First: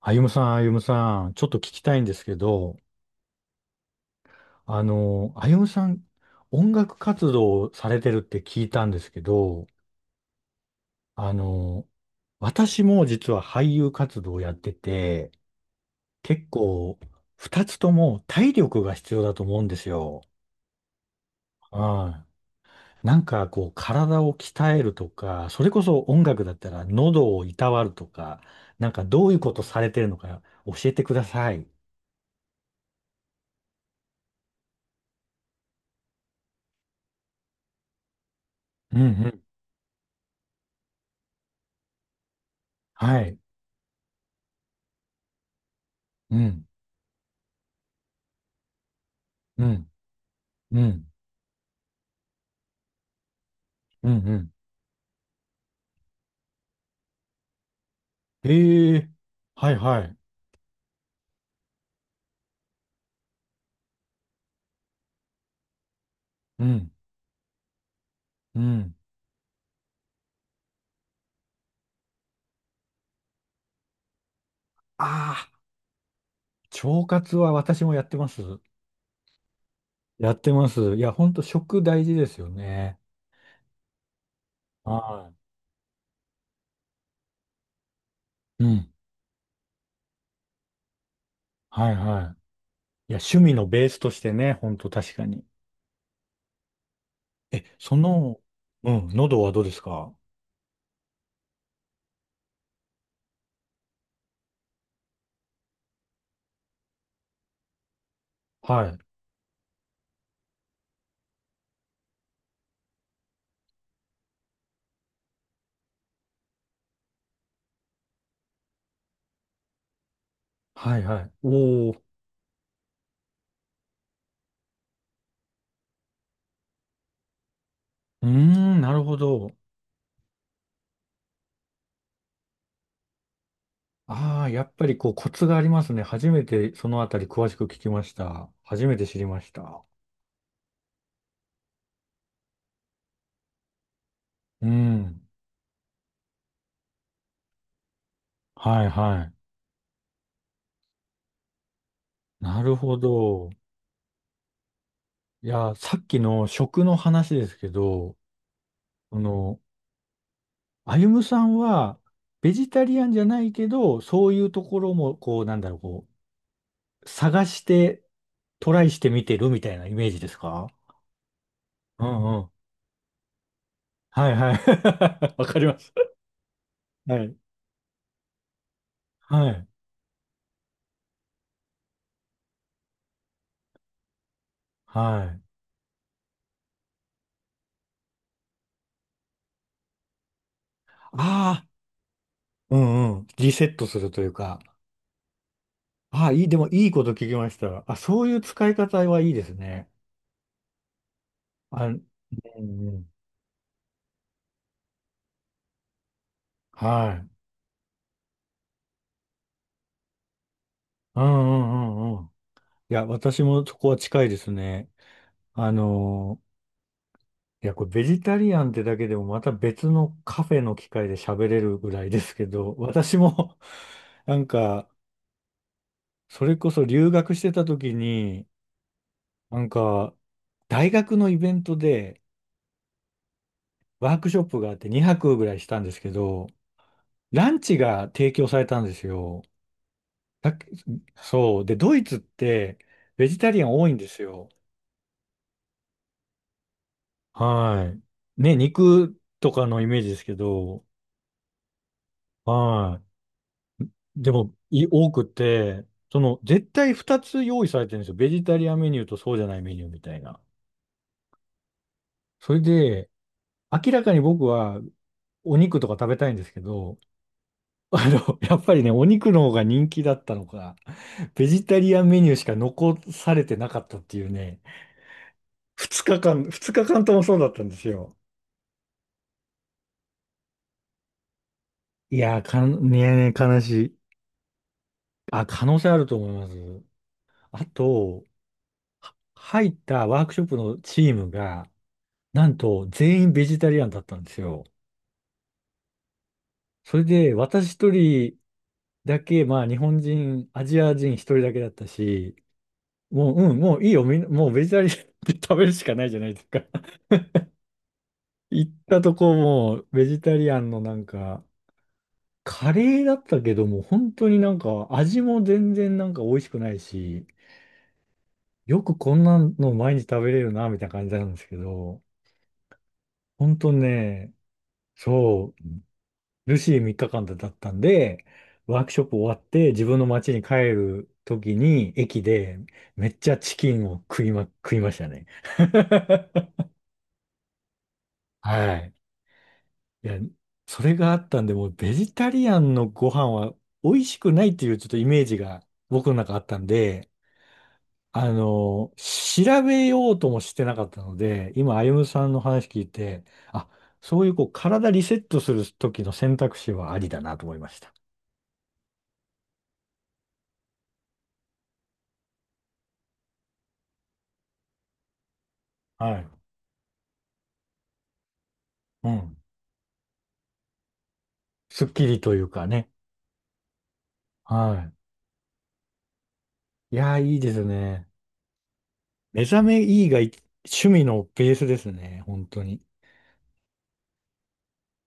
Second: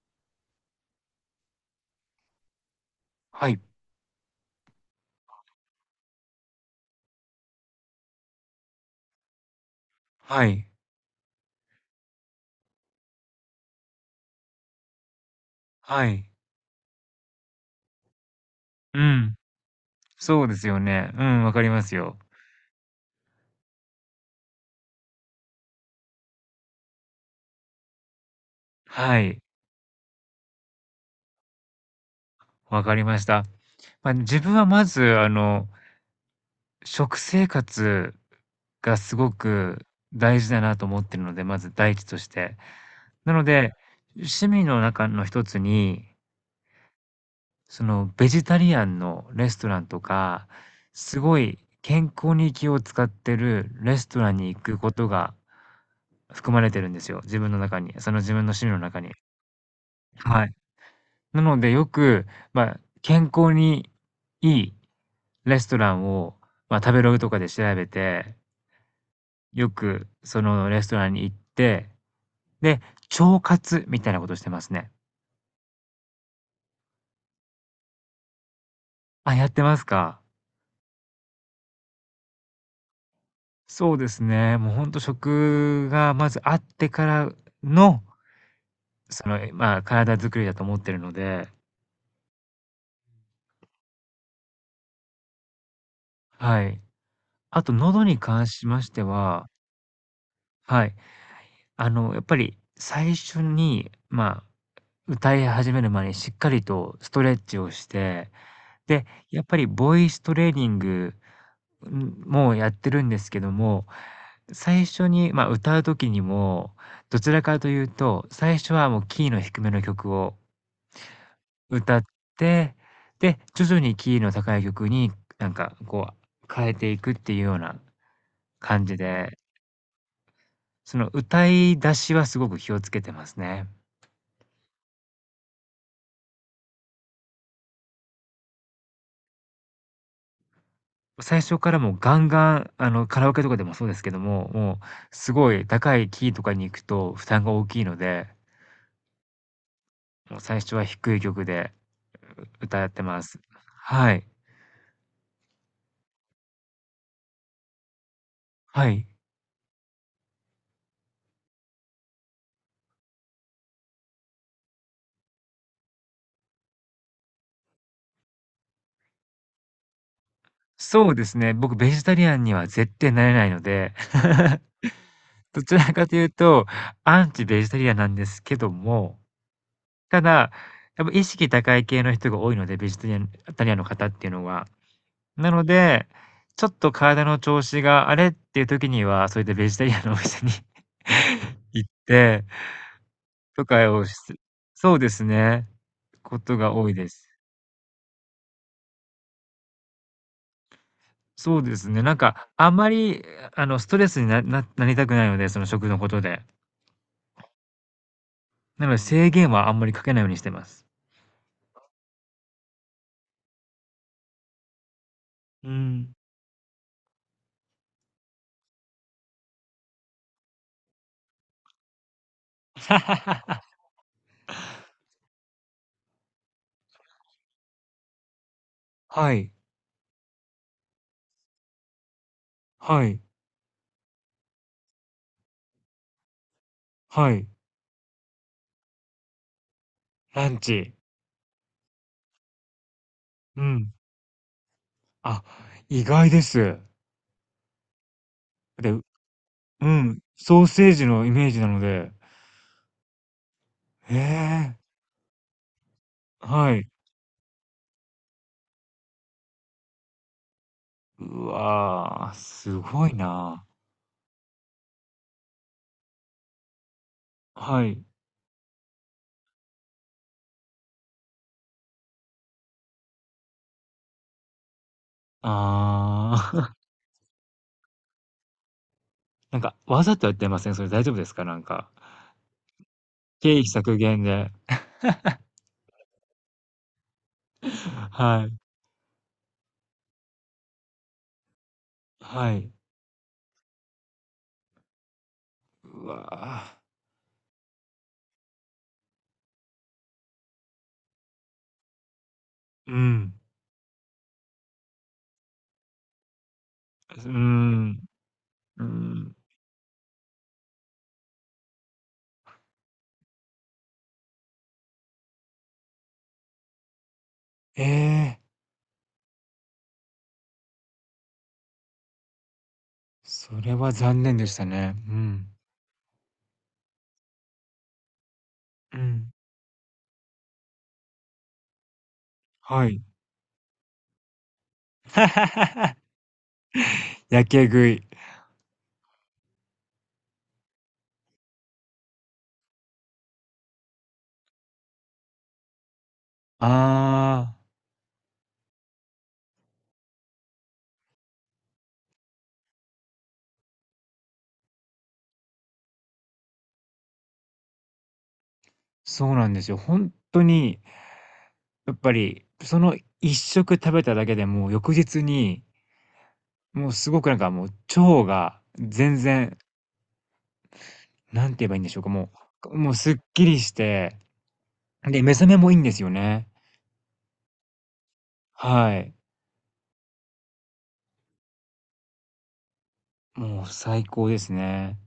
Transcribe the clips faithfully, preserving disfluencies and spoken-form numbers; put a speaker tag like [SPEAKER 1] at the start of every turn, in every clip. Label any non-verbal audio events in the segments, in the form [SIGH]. [SPEAKER 1] あゆむさん、あゆむさん、ちょっと聞きたいんですけど、
[SPEAKER 2] はい。
[SPEAKER 1] あの、あゆむさん、音楽活動をされてるって聞いたんですけど、
[SPEAKER 2] はい。
[SPEAKER 1] あの、私も実は俳優活動をやってて、
[SPEAKER 2] はい。
[SPEAKER 1] 結構、二つとも体力が
[SPEAKER 2] う
[SPEAKER 1] 必要だ
[SPEAKER 2] ん。
[SPEAKER 1] と思うんですよ。
[SPEAKER 2] そうですよね。うん、わかりますよ。
[SPEAKER 1] はい。なんかこう、体を鍛えるとか、それこそ音楽だったら喉をいたわるとか、なんか
[SPEAKER 2] は
[SPEAKER 1] どういう
[SPEAKER 2] い。
[SPEAKER 1] ことされてるのか教えてください。
[SPEAKER 2] わかりました。まあ、自分はまず、あの、食生活が
[SPEAKER 1] うんう
[SPEAKER 2] すご
[SPEAKER 1] ん。
[SPEAKER 2] く大事だなと思ってるので、まず第一として。
[SPEAKER 1] は
[SPEAKER 2] な
[SPEAKER 1] い。
[SPEAKER 2] ので、趣味の中の一つに、
[SPEAKER 1] うん。
[SPEAKER 2] その、ベジタリアンのレス
[SPEAKER 1] う
[SPEAKER 2] トラン
[SPEAKER 1] ん。
[SPEAKER 2] とか、
[SPEAKER 1] うん。
[SPEAKER 2] すごい健康に気を使ってるレス
[SPEAKER 1] うん
[SPEAKER 2] トラ
[SPEAKER 1] う
[SPEAKER 2] ン
[SPEAKER 1] ん。
[SPEAKER 2] に行くことが含まれてるんですよ、自分の中に。その自分の趣味の
[SPEAKER 1] え
[SPEAKER 2] 中
[SPEAKER 1] え、
[SPEAKER 2] に。
[SPEAKER 1] はいはい。
[SPEAKER 2] はい。なのでよく、まあ、健康にいいレストランを、
[SPEAKER 1] う
[SPEAKER 2] まあ、
[SPEAKER 1] ん、
[SPEAKER 2] 食べログとかで調べて、
[SPEAKER 1] うん。
[SPEAKER 2] よくそのレストランに行って、で、腸活みたいなことしてますね。
[SPEAKER 1] ああ、腸活は私もやってます。
[SPEAKER 2] あ、やってますか。
[SPEAKER 1] やってます。いや、ほんと食大事ですよね。
[SPEAKER 2] そうですね。もうほんと
[SPEAKER 1] は
[SPEAKER 2] 食がまずあってからの、
[SPEAKER 1] い。うん。
[SPEAKER 2] その、まあ、体作りだと思ってるので、
[SPEAKER 1] はいはい。いや、趣味のベースとしてね、ほんと確かに。
[SPEAKER 2] はい。あ
[SPEAKER 1] え、
[SPEAKER 2] と
[SPEAKER 1] そ
[SPEAKER 2] 喉に
[SPEAKER 1] の、
[SPEAKER 2] 関しまし
[SPEAKER 1] う
[SPEAKER 2] て
[SPEAKER 1] ん、喉
[SPEAKER 2] は、
[SPEAKER 1] はどうですか？
[SPEAKER 2] はい、あの、やっぱり最初に、まあ、歌い始める前にしっかりとストレッチをして、
[SPEAKER 1] はい。
[SPEAKER 2] で、やっぱりボイストレーニング、ん、もやってるんですけども、最初に、まあ、歌う時にも、どちらかというと、最初はもうキーの低めの曲を
[SPEAKER 1] はいはい。お
[SPEAKER 2] 歌っ
[SPEAKER 1] お。
[SPEAKER 2] て、で、徐々にキーの高い曲になんかこう変えていくっていうような
[SPEAKER 1] うーん、
[SPEAKER 2] 感
[SPEAKER 1] な
[SPEAKER 2] じ
[SPEAKER 1] るほ
[SPEAKER 2] で、
[SPEAKER 1] ど。
[SPEAKER 2] その歌い出しはすごく気をつけてますね。
[SPEAKER 1] ああ、やっぱりこうコツがありますね。初めてそのあたり詳しく聞きました。初めて知りました。
[SPEAKER 2] 最初からもうガンガン、あの、カラオケとかでもそうですけども、
[SPEAKER 1] う
[SPEAKER 2] もう
[SPEAKER 1] ん。
[SPEAKER 2] すごい高いキーとかに行くと負担が大きいので、
[SPEAKER 1] はいはい。
[SPEAKER 2] もう最初は低い曲で、
[SPEAKER 1] な
[SPEAKER 2] う
[SPEAKER 1] る
[SPEAKER 2] 歌っ
[SPEAKER 1] ほ
[SPEAKER 2] てます。
[SPEAKER 1] ど。
[SPEAKER 2] はい。
[SPEAKER 1] いや、さっきの食の話ですけど、
[SPEAKER 2] はい。
[SPEAKER 1] あの、歩夢さんは、ベジタリアンじゃないけど、そういうところも、こう、なんだろう、こう、探して、トライしてみてるみたいなイメージですか？
[SPEAKER 2] そうですね、僕ベ
[SPEAKER 1] う
[SPEAKER 2] ジタ
[SPEAKER 1] ん
[SPEAKER 2] リア
[SPEAKER 1] う
[SPEAKER 2] ン
[SPEAKER 1] ん。
[SPEAKER 2] には絶対なれないので、
[SPEAKER 1] はいはい。[LAUGHS] わ
[SPEAKER 2] [LAUGHS]
[SPEAKER 1] か
[SPEAKER 2] ど
[SPEAKER 1] り
[SPEAKER 2] ち
[SPEAKER 1] ます。
[SPEAKER 2] らかというと、
[SPEAKER 1] は
[SPEAKER 2] アン
[SPEAKER 1] い。
[SPEAKER 2] チベジタリアンなんですけども、
[SPEAKER 1] はい。
[SPEAKER 2] ただ、やっぱ意識高い系の人が多いので、ベジタリアンタリアンの方っていうのは。
[SPEAKER 1] はい。
[SPEAKER 2] なので、ちょっと体の調子があれっていう時には、そういったベジタリアンのお店に
[SPEAKER 1] ああ、
[SPEAKER 2] [LAUGHS] 行って
[SPEAKER 1] うんうん。リ
[SPEAKER 2] と
[SPEAKER 1] セット
[SPEAKER 2] か
[SPEAKER 1] す
[SPEAKER 2] を
[SPEAKER 1] る
[SPEAKER 2] し
[SPEAKER 1] というか。
[SPEAKER 2] そうですね。
[SPEAKER 1] ああ、
[SPEAKER 2] こ
[SPEAKER 1] いい、で
[SPEAKER 2] と
[SPEAKER 1] も
[SPEAKER 2] が
[SPEAKER 1] い
[SPEAKER 2] 多
[SPEAKER 1] い
[SPEAKER 2] い
[SPEAKER 1] こ
[SPEAKER 2] で
[SPEAKER 1] と聞
[SPEAKER 2] す。
[SPEAKER 1] きました。あ、そういう使い方はいいですね。
[SPEAKER 2] そうで
[SPEAKER 1] あ、
[SPEAKER 2] す
[SPEAKER 1] う
[SPEAKER 2] ね、なんかあん
[SPEAKER 1] ん
[SPEAKER 2] ま
[SPEAKER 1] うん。
[SPEAKER 2] り、あの、ストレスになななりたくないので、その食のことで。
[SPEAKER 1] はい。
[SPEAKER 2] なので制限はあんまりかけないようにしてます。
[SPEAKER 1] うんうんうんうん。いや、私もそこは近いですね。
[SPEAKER 2] う
[SPEAKER 1] あ
[SPEAKER 2] ん。
[SPEAKER 1] のー、いや、これベジタリアンってだけでもまた別のカフェの機会で喋れるぐらいですけど、私も
[SPEAKER 2] [LAUGHS]
[SPEAKER 1] [LAUGHS] なんか、それこそ留学してた時に、
[SPEAKER 2] はい、
[SPEAKER 1] なんか、大学のイベントで
[SPEAKER 2] はい、
[SPEAKER 1] ワークショップがあってにはくぐらいしたんですけど、
[SPEAKER 2] はい。
[SPEAKER 1] ランチが提供されたんですよ。だ
[SPEAKER 2] ラ
[SPEAKER 1] っ
[SPEAKER 2] ン
[SPEAKER 1] け？
[SPEAKER 2] チ。
[SPEAKER 1] そう。で、ドイツってベジタリ
[SPEAKER 2] う
[SPEAKER 1] アン多い
[SPEAKER 2] ん。
[SPEAKER 1] んですよ。
[SPEAKER 2] あ、意外です。
[SPEAKER 1] はい。ね、
[SPEAKER 2] で
[SPEAKER 1] 肉とかのイ
[SPEAKER 2] う
[SPEAKER 1] メージで
[SPEAKER 2] ん、
[SPEAKER 1] すけ
[SPEAKER 2] ソー
[SPEAKER 1] ど、
[SPEAKER 2] セージのイメージなので。
[SPEAKER 1] は
[SPEAKER 2] へ
[SPEAKER 1] い。でも、
[SPEAKER 2] え、
[SPEAKER 1] い、多くて、その、絶
[SPEAKER 2] はい。
[SPEAKER 1] 対ふたつ用意されてるんですよ。ベジタリアンメニューとそうじゃないメニューみたいな。
[SPEAKER 2] うわあ、
[SPEAKER 1] それ
[SPEAKER 2] すご
[SPEAKER 1] で、
[SPEAKER 2] いな。
[SPEAKER 1] 明らかに僕はお肉とか食べたいんですけど、
[SPEAKER 2] は
[SPEAKER 1] [LAUGHS]
[SPEAKER 2] い。
[SPEAKER 1] あの、やっぱりね、お肉の方が人気だったのか、ベジタリアンメニューしか残されてなかったっていうね、ふつかかん、
[SPEAKER 2] あ
[SPEAKER 1] 2
[SPEAKER 2] あ、
[SPEAKER 1] 日間ともそうだったんですよ。
[SPEAKER 2] [LAUGHS] なんかわざとやってません？それ大丈夫ですか？なんか、
[SPEAKER 1] いやー、かん、ねえ、
[SPEAKER 2] 経
[SPEAKER 1] 悲
[SPEAKER 2] 費
[SPEAKER 1] し
[SPEAKER 2] 削
[SPEAKER 1] い。
[SPEAKER 2] 減で。
[SPEAKER 1] あ、可能性あると思います。あ
[SPEAKER 2] [LAUGHS]
[SPEAKER 1] と、
[SPEAKER 2] はい、
[SPEAKER 1] は入ったワークショップのチームが、な
[SPEAKER 2] は
[SPEAKER 1] ん
[SPEAKER 2] い。
[SPEAKER 1] と全員ベジタリアンだったんですよ。
[SPEAKER 2] うわあ、
[SPEAKER 1] それで私一人だけ、まあ日本人、アジア人一人だけだったし、
[SPEAKER 2] うん。
[SPEAKER 1] もう、うん、もういいよ、みんな、もうベジタリアンで食べるしかないじゃないですか。[LAUGHS]
[SPEAKER 2] うん、
[SPEAKER 1] 行っ
[SPEAKER 2] う
[SPEAKER 1] たとこ
[SPEAKER 2] ん。
[SPEAKER 1] もうベジタリアンのなんか、カレーだったけども、本当になんか味も全然なんか美味しくないし、
[SPEAKER 2] ええ、
[SPEAKER 1] よくこんなの毎日食べれるな、みたいな感じなんですけど、本
[SPEAKER 2] そ
[SPEAKER 1] 当
[SPEAKER 2] れは残
[SPEAKER 1] ね、
[SPEAKER 2] 念でしたね。うん。
[SPEAKER 1] そう。ルシーみっかかんだったんで、ワーク
[SPEAKER 2] う
[SPEAKER 1] ショップ終
[SPEAKER 2] ん。
[SPEAKER 1] わって自分の町に帰る時に駅で
[SPEAKER 2] はい。
[SPEAKER 1] めっちゃチキンを食いま、食いましたね。
[SPEAKER 2] [LAUGHS] やけ食い。
[SPEAKER 1] はい。いや、それがあったんで、もうベジタリアンのご飯は美味しくないっていうちょっとイメージが僕の中あったんで、
[SPEAKER 2] ああ、
[SPEAKER 1] あの、調べようともしてなかったので、今、歩ゆさんの話聞いて、あ、そういうこう体リセットする時の選択肢はありだなと思いました。
[SPEAKER 2] そうなんですよ。本当にやっぱり、その一食食べただけでもう翌日に、
[SPEAKER 1] はい。
[SPEAKER 2] もうすごくなんかもう腸が
[SPEAKER 1] う
[SPEAKER 2] 全
[SPEAKER 1] ん。
[SPEAKER 2] 然、なんて言えばいいん
[SPEAKER 1] すっ
[SPEAKER 2] でしょう
[SPEAKER 1] き
[SPEAKER 2] か、
[SPEAKER 1] り
[SPEAKER 2] も
[SPEAKER 1] というか
[SPEAKER 2] う、
[SPEAKER 1] ね。
[SPEAKER 2] もうすっきりして、
[SPEAKER 1] は
[SPEAKER 2] で、目覚めもいいんですよね。
[SPEAKER 1] い。いやー、いいですね。
[SPEAKER 2] はい。
[SPEAKER 1] 目覚めいいがい趣味のベースですね。本当に。
[SPEAKER 2] もう最高ですね。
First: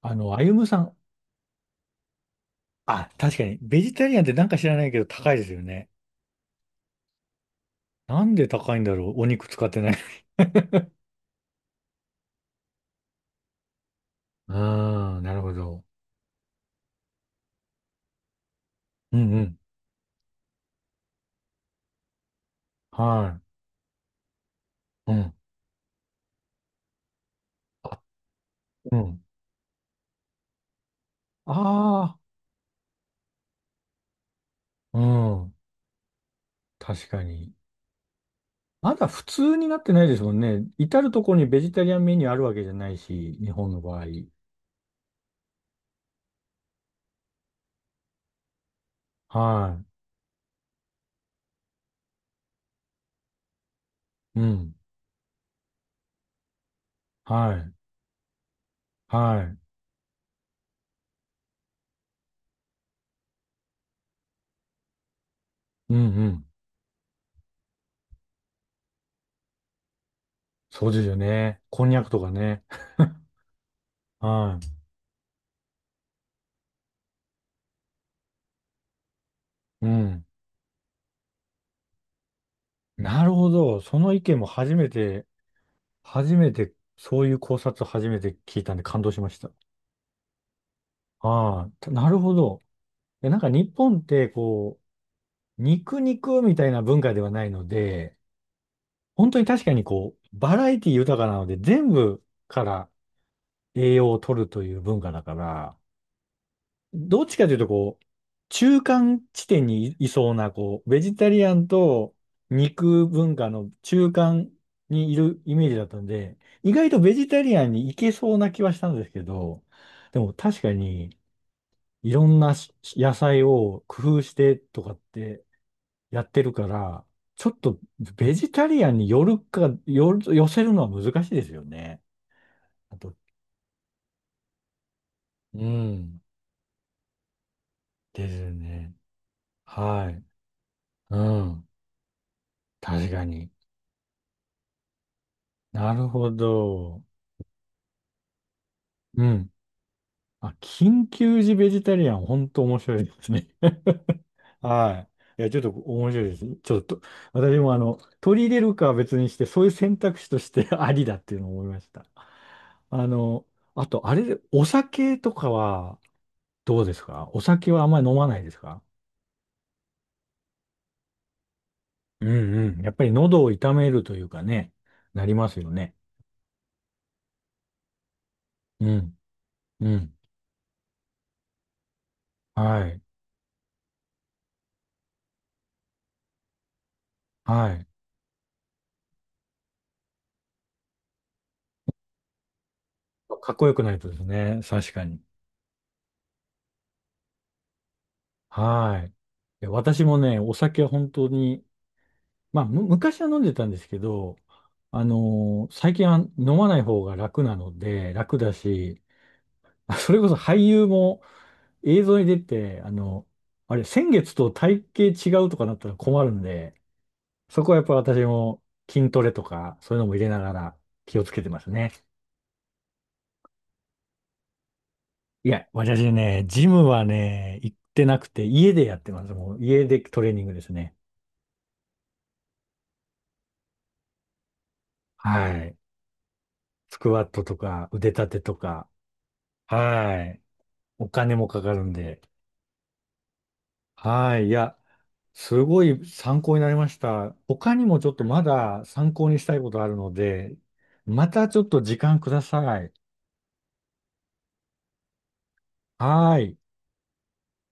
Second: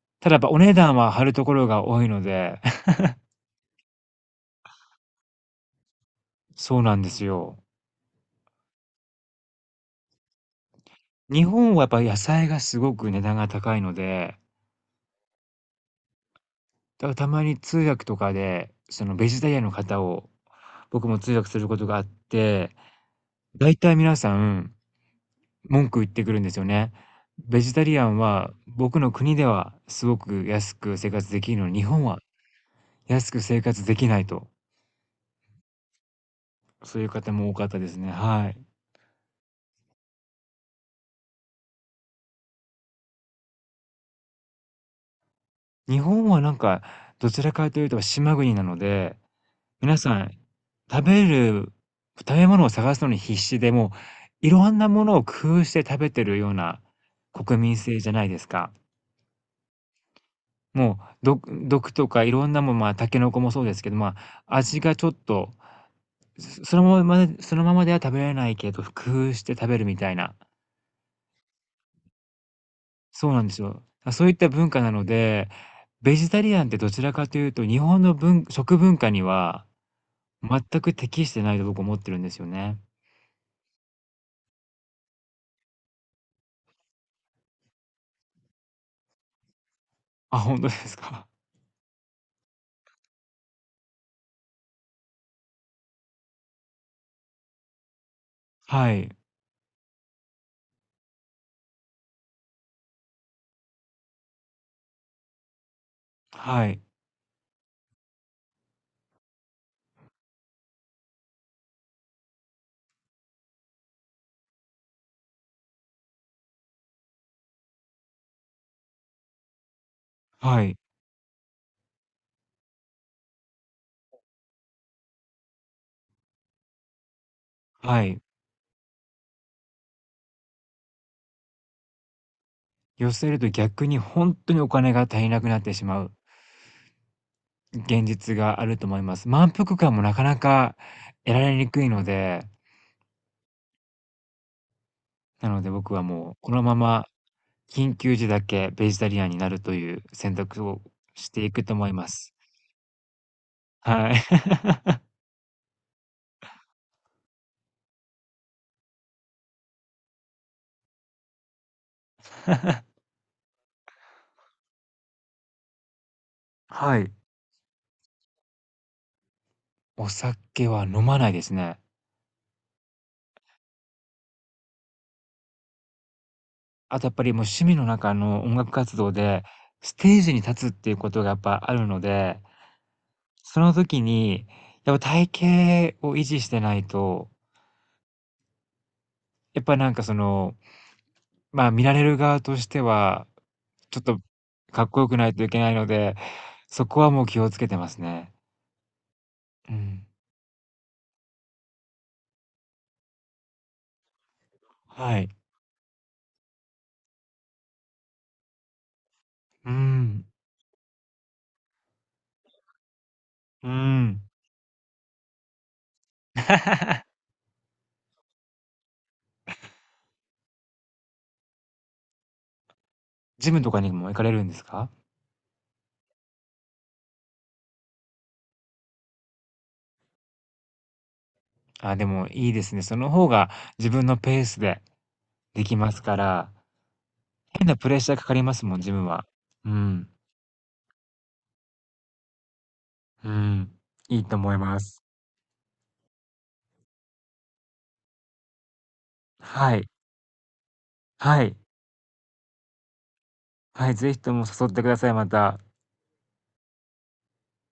[SPEAKER 1] あの、
[SPEAKER 2] ただや
[SPEAKER 1] 歩
[SPEAKER 2] っぱお
[SPEAKER 1] 夢
[SPEAKER 2] 値
[SPEAKER 1] さん。
[SPEAKER 2] 段は張るところが多いので、
[SPEAKER 1] あ、確かに。ベジタリアンってなんか知らないけど高いですよね。
[SPEAKER 2] [LAUGHS] そうなんですよ。
[SPEAKER 1] なんで高いんだろう。お肉使ってない。[LAUGHS]
[SPEAKER 2] 日本はやっぱ野菜がすごく値段が高いので、
[SPEAKER 1] ああ、なるほど。
[SPEAKER 2] だからたまに通訳とかで、その
[SPEAKER 1] う
[SPEAKER 2] ベ
[SPEAKER 1] んう
[SPEAKER 2] ジタリ
[SPEAKER 1] ん。
[SPEAKER 2] アンの方を僕も通訳することがあって、
[SPEAKER 1] は
[SPEAKER 2] だいたい皆さん
[SPEAKER 1] い。うん。
[SPEAKER 2] 文句言ってくるんですよね。ベジタ
[SPEAKER 1] あ、
[SPEAKER 2] リアンは
[SPEAKER 1] う
[SPEAKER 2] 僕の
[SPEAKER 1] ん。
[SPEAKER 2] 国ではすごく安く生活できるのに、日本
[SPEAKER 1] あ
[SPEAKER 2] は安く生活できないと、
[SPEAKER 1] あ、うん。
[SPEAKER 2] そうい
[SPEAKER 1] 確
[SPEAKER 2] う
[SPEAKER 1] か
[SPEAKER 2] 方も
[SPEAKER 1] に。
[SPEAKER 2] 多かったですね。はい。
[SPEAKER 1] まだ普通になってないですもんね。至るところにベジタリアンメニューあるわけじゃないし、日本の場合。
[SPEAKER 2] 日本はなんか、どちらかというと島国なので、
[SPEAKER 1] はい。
[SPEAKER 2] 皆さん食べる食べ物を探すのに必死で、も
[SPEAKER 1] う
[SPEAKER 2] ういろ
[SPEAKER 1] ん。
[SPEAKER 2] んなものを工夫して食べてるような
[SPEAKER 1] は
[SPEAKER 2] 国
[SPEAKER 1] い。
[SPEAKER 2] 民性じゃないですか。
[SPEAKER 1] はい。
[SPEAKER 2] もう、ど毒とかいろんなもん、まあ、タケノコもそうですけど、まあ、味がちょっと
[SPEAKER 1] うんうん。
[SPEAKER 2] そそのままでそのままでは食べられないけど、工夫して食べるみたいな。
[SPEAKER 1] そうですよね。こんにゃくとかね。
[SPEAKER 2] そうなんですよ。あ、そういった
[SPEAKER 1] は
[SPEAKER 2] 文化なので、ベジタリアンってどちらかというと、日本の文食文化には
[SPEAKER 1] い。うん。
[SPEAKER 2] 全く適してないと僕思ってるんですよね。
[SPEAKER 1] なるほど。その意見も初めて、初めて、そういう考察を初めて聞いたんで感動しました。
[SPEAKER 2] あ、ほんとですか。
[SPEAKER 1] はい。なるほど。いやなんか日本って、こう、肉肉みたいな文化ではないので、
[SPEAKER 2] はい。
[SPEAKER 1] 本当に確かにこう、バラエティ豊かなので、全部から栄養を取るという文化だから、
[SPEAKER 2] はい。
[SPEAKER 1] どっちかというと、こう、中間地点にい、いそうな、こう、ベジタリアンと肉文化の中間にいるイメージだったんで、意外とベジタリアンに行けそうな気はしたんですけど、でも確
[SPEAKER 2] は
[SPEAKER 1] か
[SPEAKER 2] い。
[SPEAKER 1] に、いろんなし野菜を工夫してとかってやってるから、ちょっと
[SPEAKER 2] はい。
[SPEAKER 1] ベジタリアンに寄るか、寄る、寄せるのは難しいですよね。あ
[SPEAKER 2] 寄
[SPEAKER 1] と、
[SPEAKER 2] せると逆にほんとにお金が足りなくなっ
[SPEAKER 1] う
[SPEAKER 2] てしまう
[SPEAKER 1] ん。
[SPEAKER 2] 現
[SPEAKER 1] で
[SPEAKER 2] 実
[SPEAKER 1] す
[SPEAKER 2] があると
[SPEAKER 1] ね。
[SPEAKER 2] 思います。満腹感も
[SPEAKER 1] は
[SPEAKER 2] なか
[SPEAKER 1] い。
[SPEAKER 2] なか
[SPEAKER 1] う
[SPEAKER 2] 得られ
[SPEAKER 1] ん。
[SPEAKER 2] にくいので、
[SPEAKER 1] 確かに。
[SPEAKER 2] なので
[SPEAKER 1] な
[SPEAKER 2] 僕は
[SPEAKER 1] るほ
[SPEAKER 2] もうこのま
[SPEAKER 1] ど。
[SPEAKER 2] ま緊急時だけベジタリ
[SPEAKER 1] う
[SPEAKER 2] アンにな
[SPEAKER 1] ん。
[SPEAKER 2] るという選
[SPEAKER 1] あ、
[SPEAKER 2] 択を
[SPEAKER 1] 緊
[SPEAKER 2] し
[SPEAKER 1] 急
[SPEAKER 2] てい
[SPEAKER 1] 時
[SPEAKER 2] く
[SPEAKER 1] ベ
[SPEAKER 2] と
[SPEAKER 1] ジ
[SPEAKER 2] 思い
[SPEAKER 1] タ
[SPEAKER 2] ま
[SPEAKER 1] リアン、
[SPEAKER 2] す。
[SPEAKER 1] 本当面白いですね。
[SPEAKER 2] は
[SPEAKER 1] [LAUGHS]
[SPEAKER 2] い。
[SPEAKER 1] はい。いや、ちょっと面白いです。ちょっと、私もあの、取り入れるかは別にして、そういう選択肢として [LAUGHS] ありだっていうのを思いました。
[SPEAKER 2] [LAUGHS]
[SPEAKER 1] あの、あと、あれで、お酒とかはどうで
[SPEAKER 2] は
[SPEAKER 1] す
[SPEAKER 2] い。
[SPEAKER 1] か？お酒はあんまり飲まないですか？
[SPEAKER 2] お酒は飲まないですね。
[SPEAKER 1] うんうん。やっぱり喉を痛めるというかね、なりますよね。
[SPEAKER 2] あとやっぱりもう趣味の中の音楽
[SPEAKER 1] う
[SPEAKER 2] 活動
[SPEAKER 1] ん、
[SPEAKER 2] で、
[SPEAKER 1] う
[SPEAKER 2] ス
[SPEAKER 1] ん。
[SPEAKER 2] テージに立つっていうことがやっぱあるので、
[SPEAKER 1] はい、
[SPEAKER 2] その時に、やっぱ体型を維持してないと、
[SPEAKER 1] はい。
[SPEAKER 2] やっぱなんかその、まあ見られる側としては、
[SPEAKER 1] かっこよくない
[SPEAKER 2] ちょっ
[SPEAKER 1] とで
[SPEAKER 2] と
[SPEAKER 1] すね、
[SPEAKER 2] かっ
[SPEAKER 1] 確
[SPEAKER 2] こ
[SPEAKER 1] か
[SPEAKER 2] よく
[SPEAKER 1] に。
[SPEAKER 2] ないといけないので、そこはもう気をつけてますね。
[SPEAKER 1] はい。いや
[SPEAKER 2] う
[SPEAKER 1] 私
[SPEAKER 2] ん。
[SPEAKER 1] もね、お酒は本当に、まあ、む、昔は飲んでたんですけど、あ
[SPEAKER 2] はい。
[SPEAKER 1] のー最近は飲まない方が楽なので、楽だし、
[SPEAKER 2] う
[SPEAKER 1] [LAUGHS] あ、それ
[SPEAKER 2] ん。
[SPEAKER 1] こそ俳優も映像に出て、あの、
[SPEAKER 2] うー
[SPEAKER 1] あれ、先
[SPEAKER 2] ん。
[SPEAKER 1] 月と体型違うとかなったら困るんで、
[SPEAKER 2] [LAUGHS]
[SPEAKER 1] そこはやっぱ私も筋トレとか、そういうのも入れながら気をつけてますね。
[SPEAKER 2] ジムとかにも行かれるんですか？
[SPEAKER 1] いや、私ね、ジムはね、行ってなくて、家でやってます。もう家でトレーニングですね。
[SPEAKER 2] あ、でもいいですね。その方が自分のペースで
[SPEAKER 1] は
[SPEAKER 2] でき
[SPEAKER 1] い。
[SPEAKER 2] ますから、
[SPEAKER 1] スクワットと
[SPEAKER 2] 変な
[SPEAKER 1] か
[SPEAKER 2] プレッ
[SPEAKER 1] 腕
[SPEAKER 2] シャーか
[SPEAKER 1] 立
[SPEAKER 2] か
[SPEAKER 1] て
[SPEAKER 2] りま
[SPEAKER 1] と
[SPEAKER 2] すもん、
[SPEAKER 1] か、
[SPEAKER 2] ジムは。うん、
[SPEAKER 1] はい。お金もかかるんで。
[SPEAKER 2] うん。いいと
[SPEAKER 1] はい。い
[SPEAKER 2] 思い
[SPEAKER 1] や、
[SPEAKER 2] ます。
[SPEAKER 1] すごい参考になりました。他にもちょっとまだ参考にしたいこ
[SPEAKER 2] は
[SPEAKER 1] とあ
[SPEAKER 2] い、
[SPEAKER 1] るので、ま
[SPEAKER 2] は
[SPEAKER 1] た
[SPEAKER 2] い、
[SPEAKER 1] ちょっと時間ください。
[SPEAKER 2] はい、ぜひとも誘ってください、また。
[SPEAKER 1] はい。